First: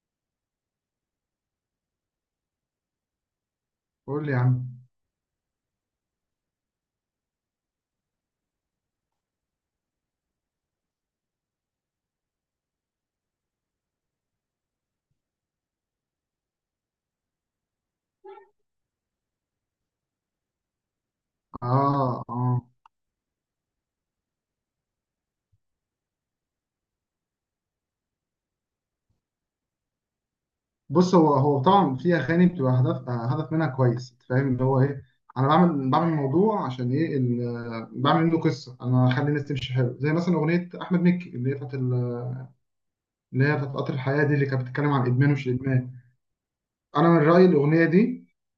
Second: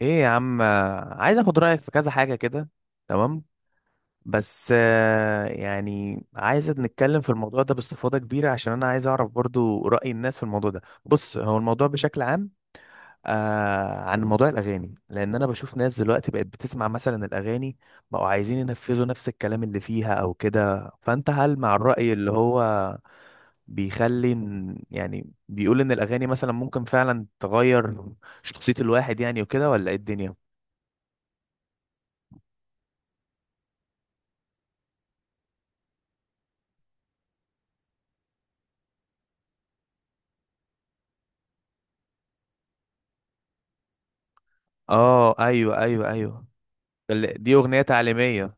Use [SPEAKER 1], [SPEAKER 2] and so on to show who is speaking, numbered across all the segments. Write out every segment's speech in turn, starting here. [SPEAKER 1] ايه يا عم عايز اخد رايك في كذا حاجه كده. تمام.
[SPEAKER 2] قول لي يا عم.
[SPEAKER 1] بس يعني عايز نتكلم في الموضوع ده باستفاضه كبيره عشان انا عايز اعرف برضو راي الناس في الموضوع ده. بص هو الموضوع بشكل عام آه عن موضوع الاغاني، لان انا بشوف ناس دلوقتي بقت بتسمع مثلا الاغاني، بقوا عايزين ينفذوا نفس الكلام اللي فيها او كده. فانت هل مع الراي
[SPEAKER 2] اه،
[SPEAKER 1] اللي هو
[SPEAKER 2] اه.
[SPEAKER 1] يعني بيقول ان الاغاني مثلا ممكن فعلا تغير شخصيه الواحد يعني وكده، ولا ايه الدنيا؟
[SPEAKER 2] بص، هو طبعا في اغاني بتبقى هدف، هدف منها كويس. أنت فاهم اللي هو ايه؟ انا بعمل موضوع عشان ايه، بعمل منه قصه. انا اخلي الناس تمشي حلو، زي مثلا اغنيه احمد مكي اللي هي بتاعت اللي هي بتاعت قطر الحياه دي، اللي كانت بتتكلم عن الادمان
[SPEAKER 1] اه
[SPEAKER 2] ومش
[SPEAKER 1] ايوه
[SPEAKER 2] الادمان.
[SPEAKER 1] ايوه ايوه.
[SPEAKER 2] انا من رايي
[SPEAKER 1] دي اغنيه
[SPEAKER 2] الاغنيه دي،
[SPEAKER 1] تعليميه.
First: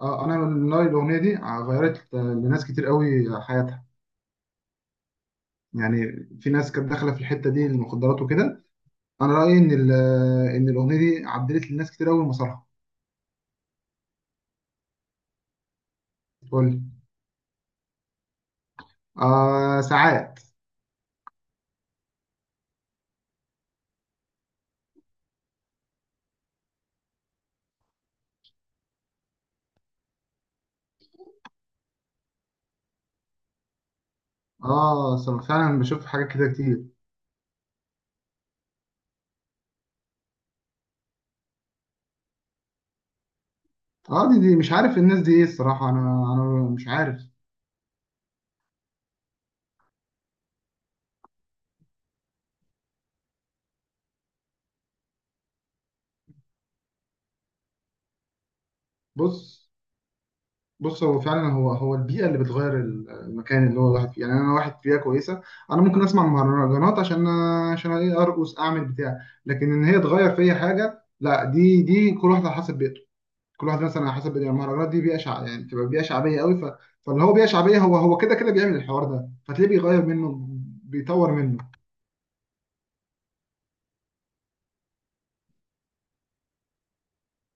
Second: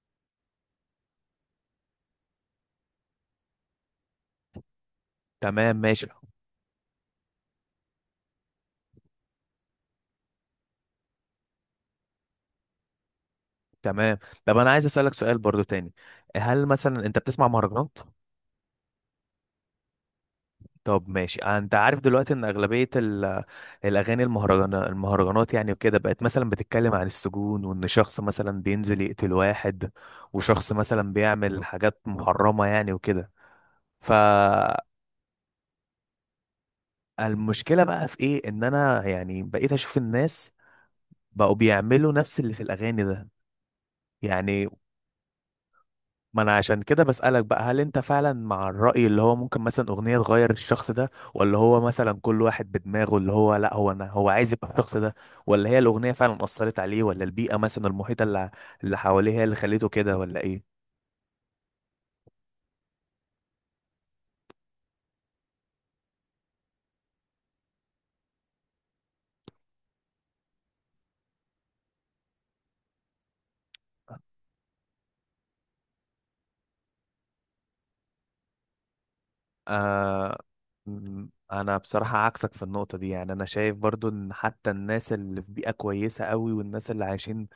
[SPEAKER 2] اه، انا من رايي الاغنيه دي غيرت لناس كتير قوي حياتها،
[SPEAKER 1] تمام ماشي.
[SPEAKER 2] يعني. في ناس كانت داخله في الحته دي، المخدرات وكده. انا رايي ان ان الاغنيه دي عدلت لناس كتير قوي مسارها.
[SPEAKER 1] تمام. طب انا عايز اسالك سؤال برضو تاني، هل
[SPEAKER 2] قول لي.
[SPEAKER 1] مثلا انت بتسمع مهرجانات؟
[SPEAKER 2] آه، ساعات.
[SPEAKER 1] طب ماشي، انت عارف دلوقتي ان اغلبيه الاغاني المهرجانات يعني وكده بقت مثلا بتتكلم عن السجون، وان شخص مثلا بينزل يقتل واحد، وشخص مثلا بيعمل حاجات محرمه يعني وكده. فالمشكله
[SPEAKER 2] اه، فعلا بشوف حاجات كده كتير.
[SPEAKER 1] بقى في ايه ان انا يعني بقيت اشوف الناس بقوا بيعملوا نفس اللي في الاغاني ده.
[SPEAKER 2] اه، دي
[SPEAKER 1] يعني
[SPEAKER 2] مش عارف الناس دي ايه الصراحة، انا
[SPEAKER 1] ما انا
[SPEAKER 2] انا
[SPEAKER 1] عشان
[SPEAKER 2] مش
[SPEAKER 1] كده
[SPEAKER 2] عارف.
[SPEAKER 1] بسألك بقى، هل انت فعلا مع الرأي اللي هو ممكن مثلا أغنية تغير الشخص ده، ولا هو مثلا كل واحد بدماغه اللي هو لا، هو انا هو عايز يبقى الشخص ده، ولا هي الأغنية فعلا أثرت عليه، ولا البيئة مثلا المحيطة اللي حواليه هي اللي
[SPEAKER 2] بص،
[SPEAKER 1] خليته كده ولا ايه؟
[SPEAKER 2] بص، هو فعلا هو البيئة اللي بتغير المكان اللي هو الواحد فيه. يعني انا واحد في بيئة كويسة، انا ممكن اسمع مهرجانات عشان ايه؟ ارقص اعمل بتاع. لكن ان هي تغير فيا حاجة، لا، دي كل واحد على حسب بيئته. كل واحد مثلا على حسب بيئته. يعني المهرجانات دي يعني بتبقى بيئة شعبية قوي. فاللي هو بيئة شعبية هو كده كده بيعمل الحوار ده، فتلاقيه بيغير
[SPEAKER 1] آه.
[SPEAKER 2] منه، بيطور منه.
[SPEAKER 1] انا بصراحة عكسك في النقطة دي، يعني انا شايف برضو ان حتى الناس اللي في بيئة كويسة قوي والناس اللي عايشين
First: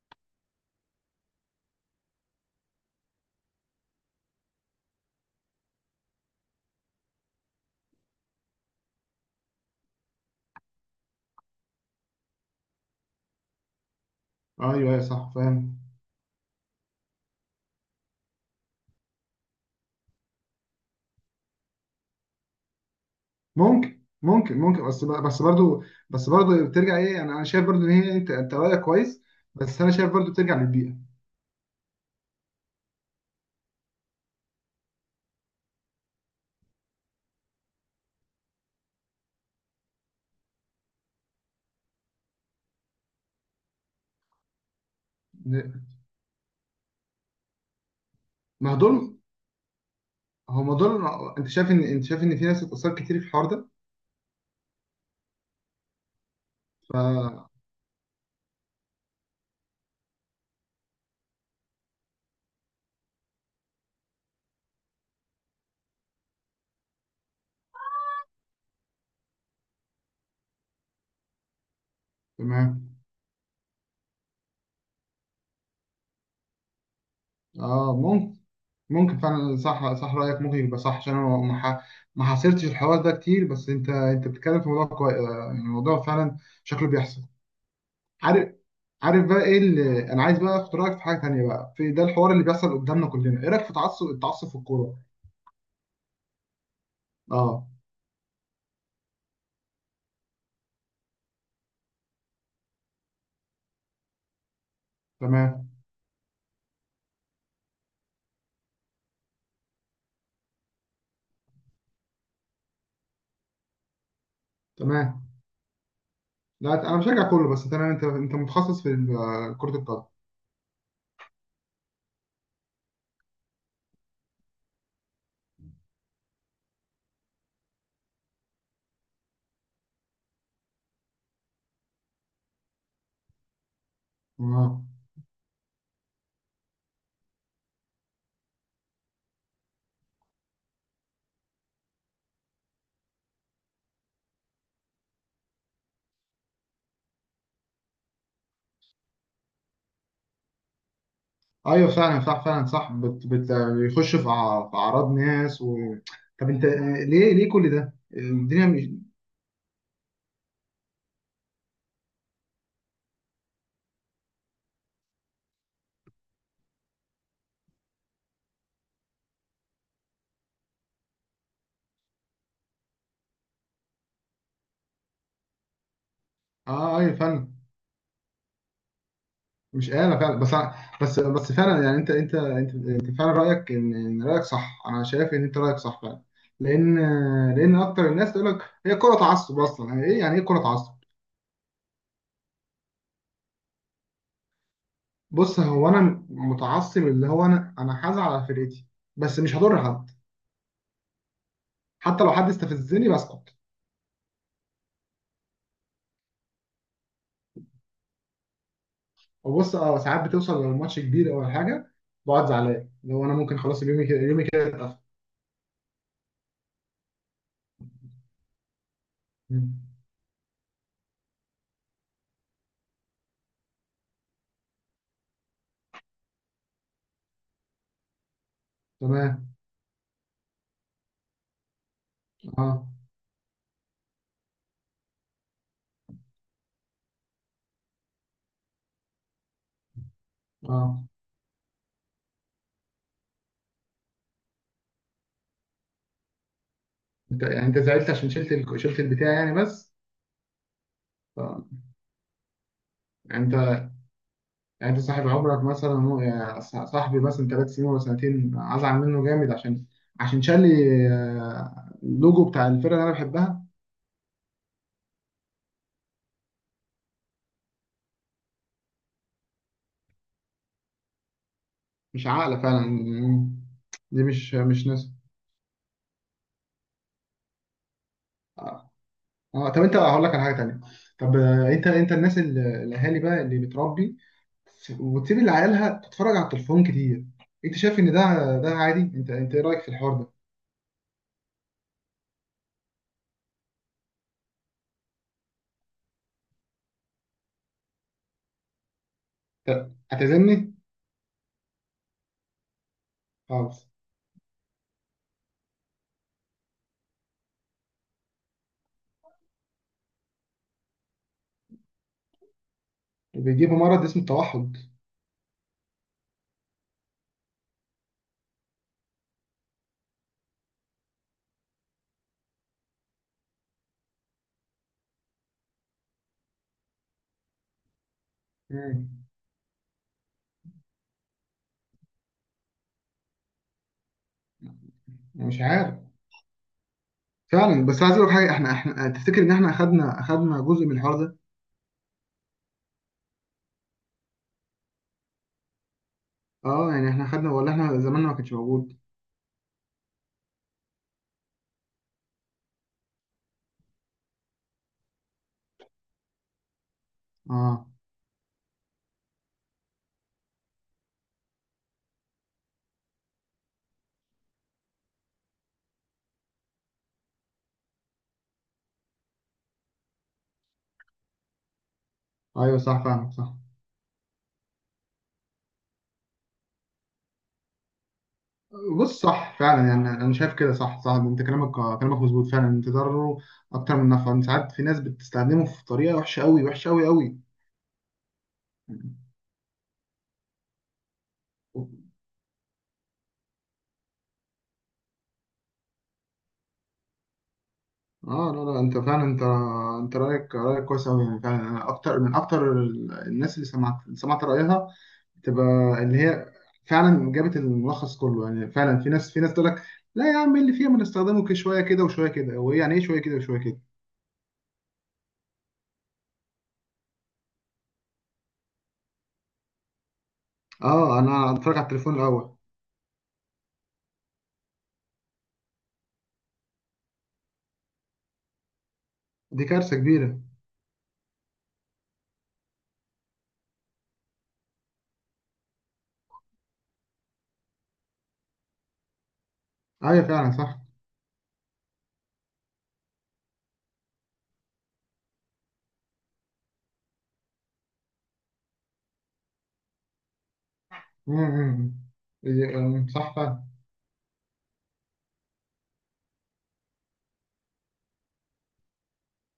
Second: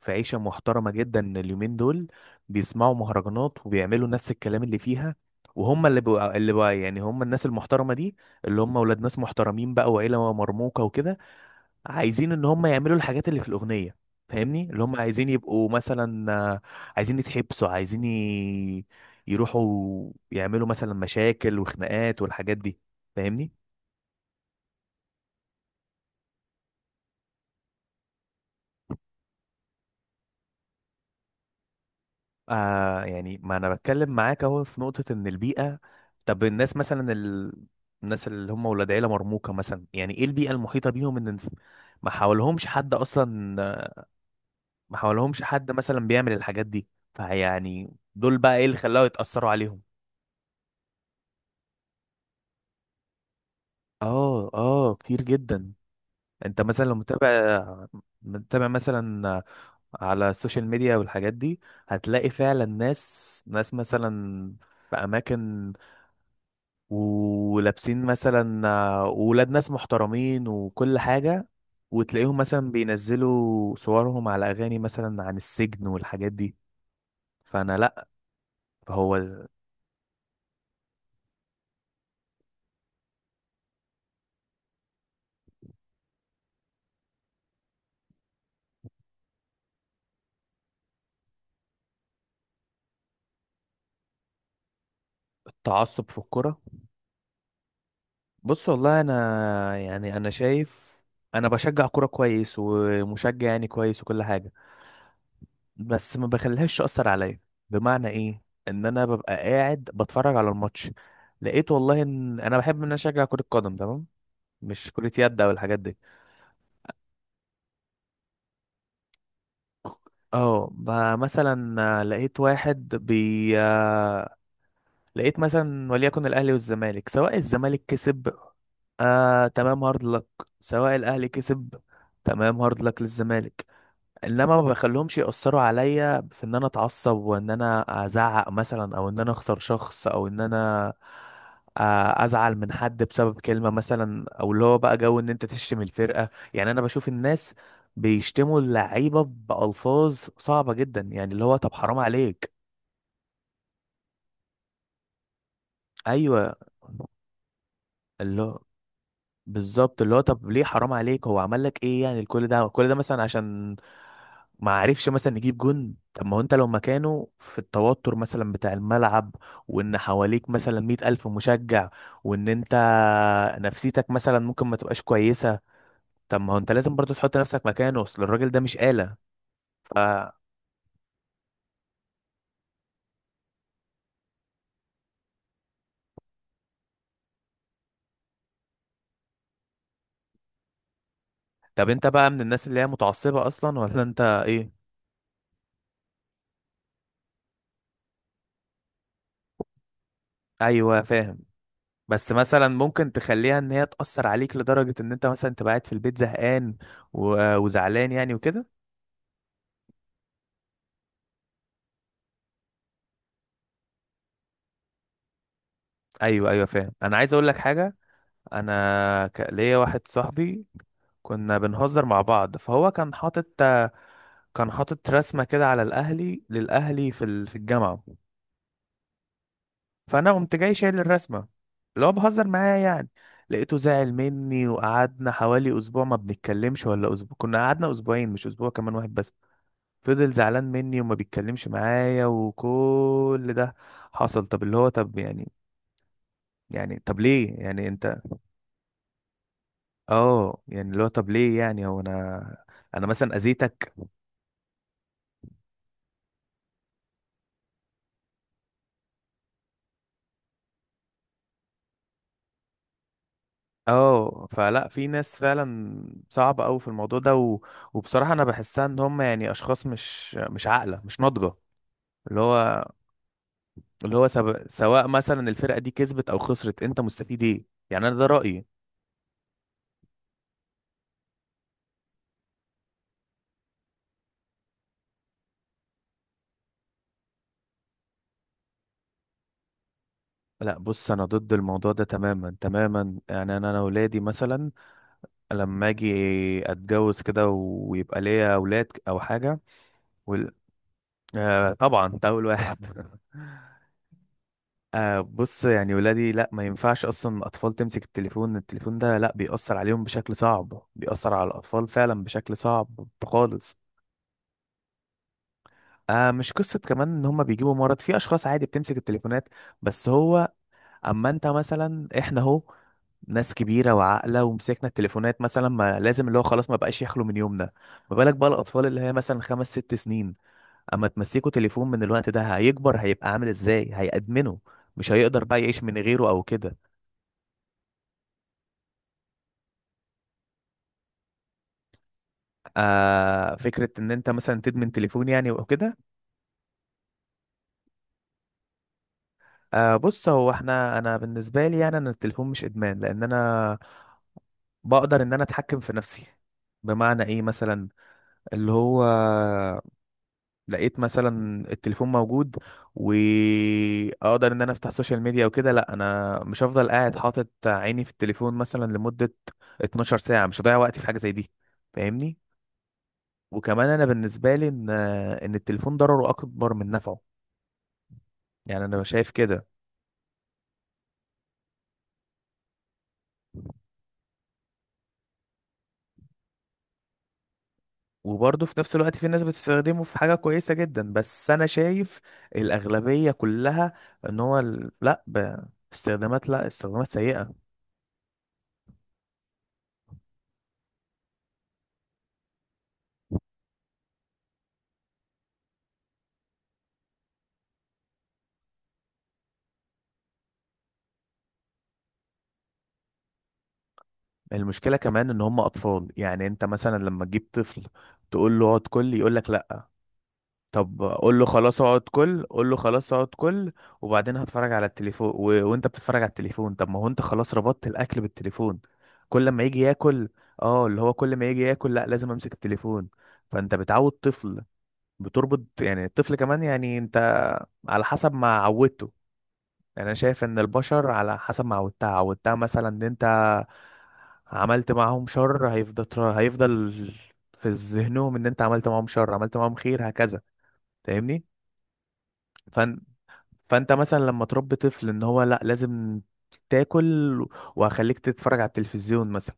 [SPEAKER 1] في عيشة محترمة جدا اليومين دول بيسمعوا مهرجانات وبيعملوا نفس الكلام اللي فيها. وهم اللي بقى يعني هم الناس المحترمة دي، اللي هم ولاد ناس محترمين بقى وعيلة مرموقة وكده، عايزين ان هم يعملوا الحاجات اللي في الاغنيه. فاهمني؟
[SPEAKER 2] ايوه،
[SPEAKER 1] اللي هم
[SPEAKER 2] ايوه،
[SPEAKER 1] عايزين
[SPEAKER 2] صح، فاهم.
[SPEAKER 1] يبقوا مثلا عايزين يتحبسوا، يروحوا يعملوا مثلا مشاكل وخناقات والحاجات دي. فاهمني؟
[SPEAKER 2] ممكن، بس برضو. بس برضو بترجع ايه، انا شايف برضو ان هي، انت رايك كويس، بس انا شايف برضو بترجع للبيئه.
[SPEAKER 1] آه، يعني ما انا بتكلم معاك اهو في نقطه ان البيئه. طب الناس مثلا الناس اللي هم ولاد عيله مرموقه مثلا، يعني ايه البيئه المحيطه بيهم؟ ان ما حاولهمش حد اصلا، ما حاولهمش حد مثلا بيعمل الحاجات دي. فيعني دول بقى ايه
[SPEAKER 2] ما
[SPEAKER 1] اللي
[SPEAKER 2] هو
[SPEAKER 1] خلاهم
[SPEAKER 2] دول
[SPEAKER 1] يتاثروا عليهم؟
[SPEAKER 2] هو ما دول انت شايف ان في ناس اتاثرت كتير في الحوار ده.
[SPEAKER 1] اه اه كتير جدا. انت مثلا لو متابع،
[SPEAKER 2] ف
[SPEAKER 1] متابع مثلا على السوشيال ميديا والحاجات دي، هتلاقي فعلا ناس مثلا في اماكن ولابسين مثلا ولاد ناس محترمين وكل حاجة، وتلاقيهم مثلا
[SPEAKER 2] تمام.
[SPEAKER 1] بينزلوا صورهم على اغاني مثلا عن السجن والحاجات دي. فانا
[SPEAKER 2] اه،
[SPEAKER 1] لا.
[SPEAKER 2] ممكن
[SPEAKER 1] هو
[SPEAKER 2] ممكن فعلا صح. صح، رايك ممكن يبقى صح، عشان انا ما حاصرتش الحوار ده كتير. بس انت بتتكلم في موضوع كويس، يعني الموضوع فعلا شكله بيحصل. عارف؟ بقى ايه اللي انا عايز بقى اخد رايك في حاجه تانية بقى؟ في ده الحوار اللي بيحصل قدامنا كلنا، ايه رايك في التعصب في الكوره؟
[SPEAKER 1] التعصب في الكرة.
[SPEAKER 2] اه.
[SPEAKER 1] بص والله انا يعني انا شايف انا بشجع كوره كويس ومشجع يعني كويس وكل حاجه،
[SPEAKER 2] تمام،
[SPEAKER 1] بس ما بخليهاش تاثر عليا. بمعنى ايه؟ ان انا ببقى قاعد بتفرج على الماتش، لقيت والله ان انا بحب ان انا اشجع كره قدم، تمام؟ مش كره
[SPEAKER 2] تمام.
[SPEAKER 1] يد او الحاجات دي.
[SPEAKER 2] لا، انا بشجع كله، بس تمام. انت متخصص في كره القدم.
[SPEAKER 1] اه مثلا لقيت واحد بي لقيت مثلا وليكن الاهلي والزمالك، سواء الزمالك كسب، آه تمام هارد لك، سواء الاهلي كسب، تمام هارد لك للزمالك. انما ما
[SPEAKER 2] اه،
[SPEAKER 1] بخليهمش يأثروا عليا في ان انا اتعصب، وان انا ازعق مثلا، او ان انا اخسر شخص، او ان انا ازعل من حد بسبب كلمة مثلا، او اللي هو بقى جو ان انت تشتم الفرقة. يعني انا بشوف الناس بيشتموا اللعيبة بألفاظ صعبة جدا، يعني اللي هو طب
[SPEAKER 2] ايوه
[SPEAKER 1] حرام
[SPEAKER 2] فعلا صح،
[SPEAKER 1] عليك.
[SPEAKER 2] فعلا صح. بيخش في في اعراض ناس طب
[SPEAKER 1] ايوه
[SPEAKER 2] انت، ليه؟ كل ده؟
[SPEAKER 1] اللي هو
[SPEAKER 2] الدنيا مش.
[SPEAKER 1] بالظبط، اللي هو طب ليه حرام عليك؟ هو عمل لك ايه يعني؟ الكل ده كل ده مثلا عشان ما عرفش مثلا يجيب جون؟ طب ما هو انت لو مكانه في التوتر مثلا بتاع الملعب، وان حواليك مثلا مئة ألف مشجع، وان انت نفسيتك مثلا ممكن ما تبقاش كويسة. طب ما هو انت لازم
[SPEAKER 2] اه، ايوه
[SPEAKER 1] برضو تحط
[SPEAKER 2] فعلا.
[SPEAKER 1] نفسك مكانه، اصل الراجل ده مش آلة.
[SPEAKER 2] مش
[SPEAKER 1] ف
[SPEAKER 2] انا فعلا، بس أنا، بس فعلا. يعني انت فعلا رايك، إن رايك صح، انا شايف ان انت رايك صح فعلا. لان لان اكتر الناس تقول لك هي كره تعصب اصلا. يعني ايه؟ يعني ايه كره تعصب؟
[SPEAKER 1] طب انت بقى من الناس اللي هي متعصبة اصلا ولا انت ايه؟
[SPEAKER 2] بص، هو انا متعصب اللي هو، انا هزعل على فرقتي، بس مش هضر حد.
[SPEAKER 1] ايوه فاهم.
[SPEAKER 2] حتى
[SPEAKER 1] بس
[SPEAKER 2] لو حد
[SPEAKER 1] مثلا
[SPEAKER 2] استفزني
[SPEAKER 1] ممكن
[SPEAKER 2] بسكت.
[SPEAKER 1] تخليها ان هي تأثر عليك لدرجة ان انت مثلا تبقى قاعد في البيت زهقان وزعلان يعني وكده.
[SPEAKER 2] وبص، اه، ساعات بتوصل لو الماتش كبير او حاجه، بقعد زعلان. اللي هو انا ممكن خلاص اليوم كده، اليوم كده اتقفل.
[SPEAKER 1] ايوه ايوه فاهم. انا عايز اقول لك حاجة، انا ليا
[SPEAKER 2] مم.
[SPEAKER 1] واحد صاحبي كنا بنهزر مع بعض، فهو كان حاطط، كان حاطط رسمة كده على الاهلي للاهلي في في الجامعة.
[SPEAKER 2] تمام.
[SPEAKER 1] فانا قمت جاي شايل الرسمة، اللي هو بهزر معاه
[SPEAKER 2] اه،
[SPEAKER 1] يعني. لقيته زعل مني وقعدنا حوالي اسبوع ما بنتكلمش، ولا اسبوع، كنا قعدنا اسبوعين مش اسبوع، كمان واحد بس. فضل زعلان مني
[SPEAKER 2] اه.
[SPEAKER 1] وما بيتكلمش معايا وكل ده حصل. طب اللي هو طب يعني، يعني طب
[SPEAKER 2] انت
[SPEAKER 1] ليه
[SPEAKER 2] يعني
[SPEAKER 1] يعني
[SPEAKER 2] زعلت
[SPEAKER 1] انت؟
[SPEAKER 2] عشان شلت شلت البتاع يعني، بس.
[SPEAKER 1] اه يعني اللي هو طب ليه
[SPEAKER 2] آه.
[SPEAKER 1] يعني؟ هو انا انا مثلا
[SPEAKER 2] انت،
[SPEAKER 1] اذيتك؟
[SPEAKER 2] يعني انت صاحب عمرك مثلا، يعني صاحبي مثلا 3 سنين ولا سنتين، ازعل منه جامد عشان، شال لي اللوجو بتاع الفرقه اللي انا بحبها.
[SPEAKER 1] اه. فلا في ناس فعلا صعبة قوي في الموضوع ده وبصراحة انا بحسها ان هم يعني اشخاص مش عاقلة مش ناضجة.
[SPEAKER 2] مش
[SPEAKER 1] اللي
[SPEAKER 2] عاقله
[SPEAKER 1] هو
[SPEAKER 2] فعلا.
[SPEAKER 1] اللي
[SPEAKER 2] دي
[SPEAKER 1] هو
[SPEAKER 2] مش مش ناس.
[SPEAKER 1] سواء مثلا الفرقة دي كسبت او خسرت، انت مستفيد ايه؟ يعني انا ده رأيي.
[SPEAKER 2] اه، طب انت، هقول لك على حاجه تانيه. طب، انت، الناس، الاهالي بقى اللي بتربي وتسيب اللي عيالها تتفرج على التليفون كتير، انت شايف ان ده عادي؟ انت ايه رايك في الحوار ده؟
[SPEAKER 1] لا بص انا ضد الموضوع ده تماما تماما. يعني انا ولادي مثلا لما اجي اتجوز كده ويبقى ليا اولاد او حاجه
[SPEAKER 2] طب
[SPEAKER 1] وال...
[SPEAKER 2] هتعزمني؟
[SPEAKER 1] آه طبعا انت اول واحد.
[SPEAKER 2] خالص.
[SPEAKER 1] آه بص يعني ولادي لا، ما ينفعش اصلا الاطفال تمسك التليفون. التليفون ده لا بيأثر عليهم بشكل صعب، بيأثر على الاطفال فعلا بشكل صعب
[SPEAKER 2] بيجيبوا
[SPEAKER 1] خالص.
[SPEAKER 2] مرض اسمه التوحد.
[SPEAKER 1] آه مش قصة كمان ان هما بيجيبوا مرض، في اشخاص عادي بتمسك التليفونات، بس هو اما انت مثلا، احنا اهو ناس كبيرة وعاقلة ومسكنا التليفونات مثلا، ما لازم اللي هو خلاص ما بقاش يخلو من يومنا. ما بالك بقى الأطفال اللي
[SPEAKER 2] مم.
[SPEAKER 1] هي مثلا خمس ست سنين أما تمسكوا تليفون من الوقت ده؟ هيكبر هيبقى عامل ازاي؟ هيأدمنه، مش هيقدر
[SPEAKER 2] مش
[SPEAKER 1] بقى يعيش
[SPEAKER 2] عارف
[SPEAKER 1] من غيره أو كده.
[SPEAKER 2] فعلا. بس عايز اقول لك حاجه، احنا تفتكر ان احنا اخدنا جزء من الحوار ده؟
[SPEAKER 1] آه فكرة إن أنت مثلا تدمن تليفون يعني وكده.
[SPEAKER 2] اه، يعني احنا اخدنا ولا احنا زماننا ما كانش موجود؟
[SPEAKER 1] آه بص هو احنا، أنا بالنسبة لي يعني أنا التليفون مش إدمان، لأن أنا بقدر إن أنا أتحكم في نفسي. بمعنى إيه
[SPEAKER 2] اه،
[SPEAKER 1] مثلا؟ اللي هو لقيت مثلا التليفون موجود واقدر ان انا افتح سوشيال ميديا وكده، لا انا مش هفضل قاعد حاطط عيني في التليفون مثلا لمدة 12 ساعة، مش هضيع وقتي في حاجة زي دي. فاهمني؟
[SPEAKER 2] ايوه صح فعلا، صح.
[SPEAKER 1] وكمان انا بالنسبة لي ان التليفون ضرره اكبر من نفعه، يعني انا
[SPEAKER 2] بص،
[SPEAKER 1] شايف
[SPEAKER 2] صح
[SPEAKER 1] كده.
[SPEAKER 2] فعلا. يعني انا شايف كده، صح، صح. انت كلامك، كلامك مظبوط فعلا. انت ضرره اكتر من نفعه. ساعات في ناس بتستخدمه في طريقه وحشه قوي، وحشه قوي قوي.
[SPEAKER 1] وبرضه في نفس الوقت في ناس بتستخدمه في حاجة كويسة جدا، بس انا شايف الأغلبية كلها ان هو ال- لا ب... استخدامات، لا استخدامات سيئة.
[SPEAKER 2] اه، لا، لا، انت فعلا. انت انت رايك كويس قوي، يعني فعلا. انا اكتر من اكتر الناس اللي سمعت رايها تبقى اللي هي فعلا جابت الملخص كله، يعني فعلا. في ناس تقول لك لا يا عم، إيه اللي فيها؟ ما نستخدمه كده شويه، كده وشويه كده. هو إيه يعني ايه شويه كده وشويه كده؟
[SPEAKER 1] المشكلة كمان ان هم اطفال، يعني انت مثلا لما تجيب طفل تقول له اقعد كل، يقول لك لا. طب
[SPEAKER 2] اه،
[SPEAKER 1] قول له
[SPEAKER 2] انا اتفرج
[SPEAKER 1] خلاص
[SPEAKER 2] على
[SPEAKER 1] اقعد
[SPEAKER 2] التليفون
[SPEAKER 1] كل،
[SPEAKER 2] الاول.
[SPEAKER 1] قول له خلاص اقعد كل وبعدين هتفرج على التليفون و... وانت بتتفرج على التليفون، طب ما هو انت خلاص ربطت الاكل بالتليفون. كل ما
[SPEAKER 2] دي
[SPEAKER 1] يجي
[SPEAKER 2] كارثه
[SPEAKER 1] ياكل،
[SPEAKER 2] كبيره.
[SPEAKER 1] اه اللي هو كل ما يجي ياكل لا لازم امسك التليفون. فانت بتعود طفل، بتربط يعني الطفل، كمان يعني انت على حسب ما عودته. يعني انا
[SPEAKER 2] ايوه
[SPEAKER 1] شايف
[SPEAKER 2] فعلا،
[SPEAKER 1] ان
[SPEAKER 2] صح.
[SPEAKER 1] البشر على حسب ما عودتها، عودتها مثلا ان انت عملت معاهم شر، هيفضل في ذهنهم ان انت عملت معاهم شر، عملت معاهم خير هكذا.
[SPEAKER 2] مم،
[SPEAKER 1] فاهمني؟
[SPEAKER 2] مم، مم. إيه،
[SPEAKER 1] فن...
[SPEAKER 2] صح فعلا.
[SPEAKER 1] فانت مثلا لما تربي طفل ان هو لا لازم تاكل، وهخليك تتفرج على التلفزيون مثلا.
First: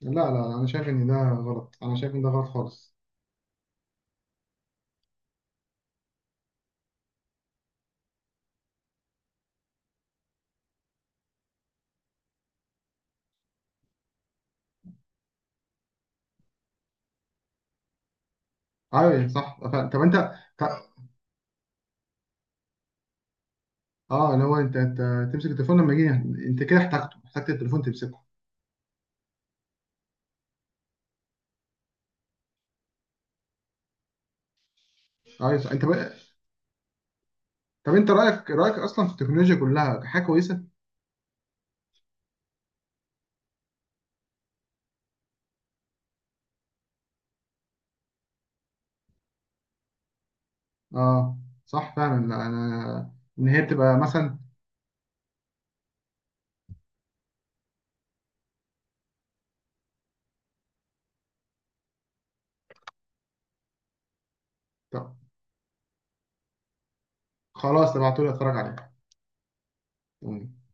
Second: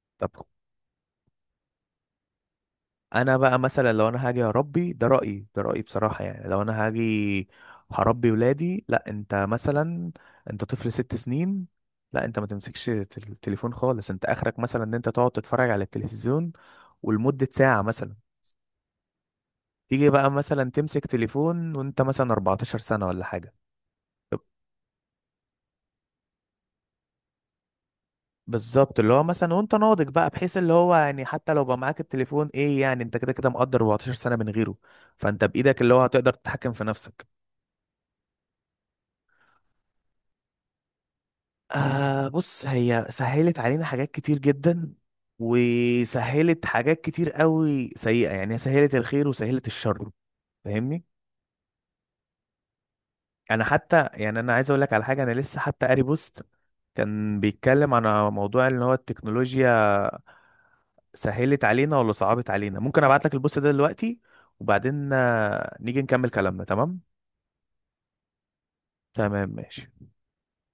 [SPEAKER 2] لا،
[SPEAKER 1] طب
[SPEAKER 2] لا، لا، انا شايف ان ده غلط، انا شايف ان ده غلط خالص.
[SPEAKER 1] انا بقى مثلا لو انا هاجي اربي، ده رايي ده رايي بصراحه. يعني لو انا هاجي هربي ولادي، لا، انت مثلا انت طفل ست سنين، لا انت ما تمسكش التليفون خالص. انت اخرك مثلا ان انت تقعد تتفرج على التلفزيون ولمده ساعه مثلا.
[SPEAKER 2] ايوه صح فعلا. طب
[SPEAKER 1] تيجي
[SPEAKER 2] انت،
[SPEAKER 1] بقى
[SPEAKER 2] ط-
[SPEAKER 1] مثلا تمسك تليفون وانت مثلا 14 سنه ولا حاجه.
[SPEAKER 2] اه، اللي هو انت تمسك التليفون لما يجي انت كده، احتاجت التليفون تمسكه.
[SPEAKER 1] بالظبط، اللي هو مثلا وانت ناضج بقى، بحيث اللي هو يعني حتى لو بقى معاك التليفون ايه يعني؟ انت كده كده مقدر 14 سنه من غيره، فانت
[SPEAKER 2] ايوه صح.
[SPEAKER 1] بايدك
[SPEAKER 2] انت
[SPEAKER 1] اللي هو
[SPEAKER 2] بقى،
[SPEAKER 1] هتقدر تتحكم في نفسك.
[SPEAKER 2] طب انت رايك اصلا في التكنولوجيا، كلها حاجه كويسه؟
[SPEAKER 1] آه بص هي سهلت علينا حاجات كتير جدا، وسهلت حاجات كتير قوي سيئة. يعني هي سهلت الخير وسهلت الشر. فاهمني؟
[SPEAKER 2] اه، صح فعلا. لا انا، ان هي
[SPEAKER 1] انا
[SPEAKER 2] بتبقى
[SPEAKER 1] حتى
[SPEAKER 2] مثلا.
[SPEAKER 1] يعني انا عايز اقول لك على حاجة، انا لسه حتى قاري بوست كان بيتكلم عن موضوع ان هو التكنولوجيا سهلت علينا ولا صعبت علينا. ممكن ابعت لك البوست ده دلوقتي، وبعدين
[SPEAKER 2] طب،
[SPEAKER 1] نيجي نكمل كلامنا، تمام؟
[SPEAKER 2] خلاص، ابعتولي اتفرج
[SPEAKER 1] تمام ماشي.
[SPEAKER 2] عليها.